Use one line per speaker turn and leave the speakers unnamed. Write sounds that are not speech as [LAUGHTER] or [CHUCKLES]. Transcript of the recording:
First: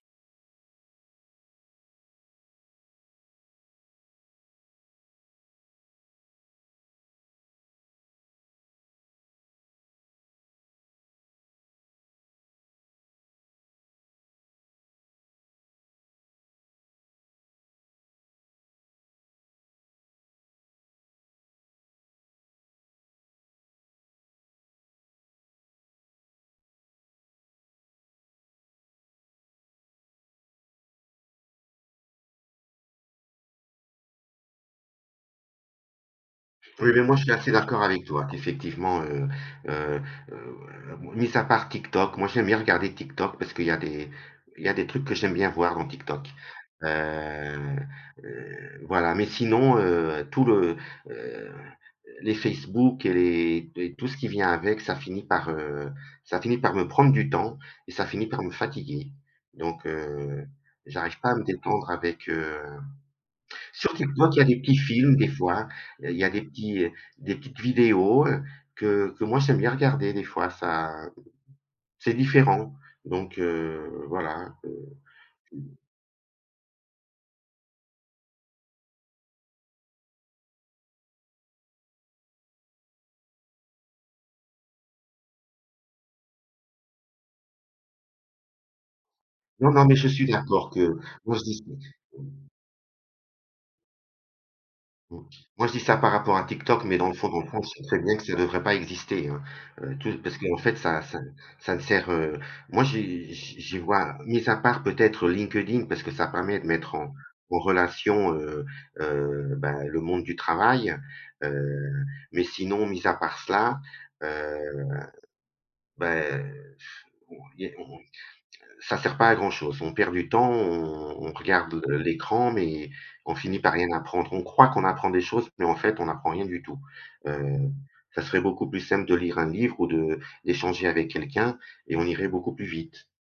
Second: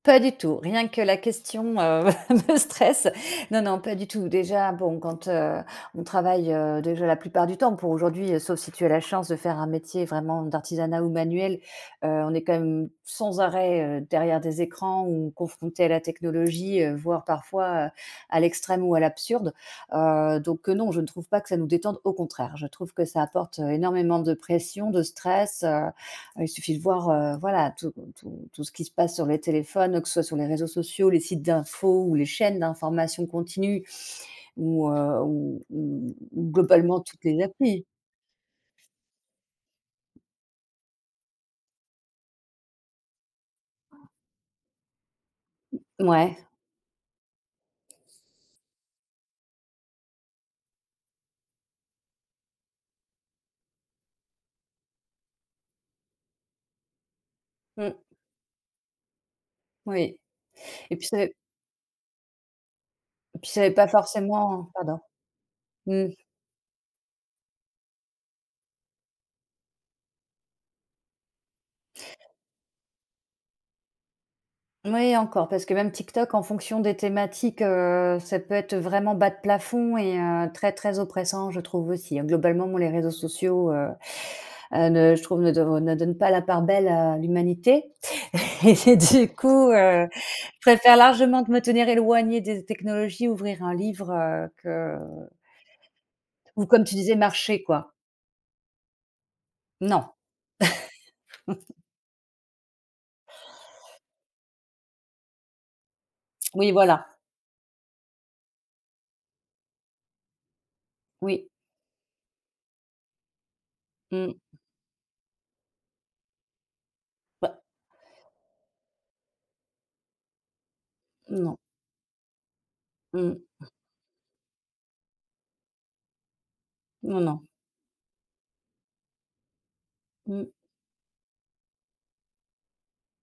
Pas du tout, rien que la question, heu, me stresse. Non, non, pas du tout, déjà, bon, quand, heu, on travaille, heu, déjà, la plupart du temps, pour aujourd'hui, sauf si tu as la chance de faire un métier vraiment d'artisanat ou manuel, heu, on est quand même sans arrêt, heu, derrière des écrans ou confrontés à la technologie, heu, voire parfois à à l'extrême ou à l'absurde. Heu, donc, heu, non, je ne trouve pas que ça nous détende, au contraire, je trouve que ça apporte, heu, énormément de pression, de stress, heu, il suffit de voir, heu, voilà, tout tout tout ce qui se passe sur les téléphones, que ce soit sur les réseaux sociaux, les sites d'info ou les chaînes d'information continue ou, heu, ou ou ou
Oui, mais
globalement
moi,
toutes
je suis
les
assez d'accord
applis.
avec toi. Effectivement, heu, heu, heu, [UNINTELLIGIBLE] mis à part TikTok, moi, j'aime bien regarder TikTok, parce qu'il y a des il y a des trucs que j'aime bien voir, dans TikTok,
Mouais.
heu, heu, voilà. Mais sinon, heu, tout le, heu, heu, les Facebook et les et tout ce qui vient avec, ça finit par, heu, ça finit par me prendre du temps et
Mmh.
ça finit par me fatiguer, donc,
Oui
heu,
et puis
j'arrive
ça, heu
pas à me détendre avec, heu.
et puis ça fait pas
Sur TikTok, il y a des
forcément
petits
pardon.
films, des fois,
Mmh.
il y a des petits des petites vidéos, heu, que que, moi, j'aime bien regarder, des fois, ça, c'est différent. Donc, heu, voilà, heu
Oui, et encore, parce que même TikTok, en fonction des thématiques, heu, ça peut être vraiment bas de plafond et heu, très très oppressant, je trouve aussi, globalement, moi, les réseaux sociaux, heu, heu, ne je trouve, ne ne donnent pas la part belle à l'humanité et-et du coup,
Non, non, mais je
heu,
suis
je
d'accord
préfère
que moi,
largement
je
de me
dis
tenir
s
éloignée des technologies ouvrir un livre, heu, que
mmh. Moi je dis ça par rapport à
ou,
TikTok,
comme tu
mais dans le
disais,
fond dans le fond,
marcher,
je sais
quoi.
très bien que ça devrait pas exister, hein, heu,
Non.
tout parce qu'en fait, ça ça ça ne
[CHUCKLES]
sert, heu, moi, j'y j'y j'y vois, mis à part, peut-être, heu, LinkedIn parce que ça permet de
Oui,
mettre
voilà.
en en relation, heu, heu, ben, le monde du travail,
Oui.
heu, mais sinon mis à part cela,
Mmh. [CHUCKLES]
heu, bah, eh, [BLOWS AIR] on
Bah!
i on on ça sert pas à grand chose, on perd du temps on on
Non.
regarde le l'écran, mais on
Mmh.
finit par rien apprendre. On croit qu'on apprend des choses mais, en fait, on n'apprend rien du tout.
Non non.
Heu, ça serait beaucoup plus simple de lire un livre ou de
Mmh.
d'échanger avec quelqu'un et on irait beaucoup plus vite.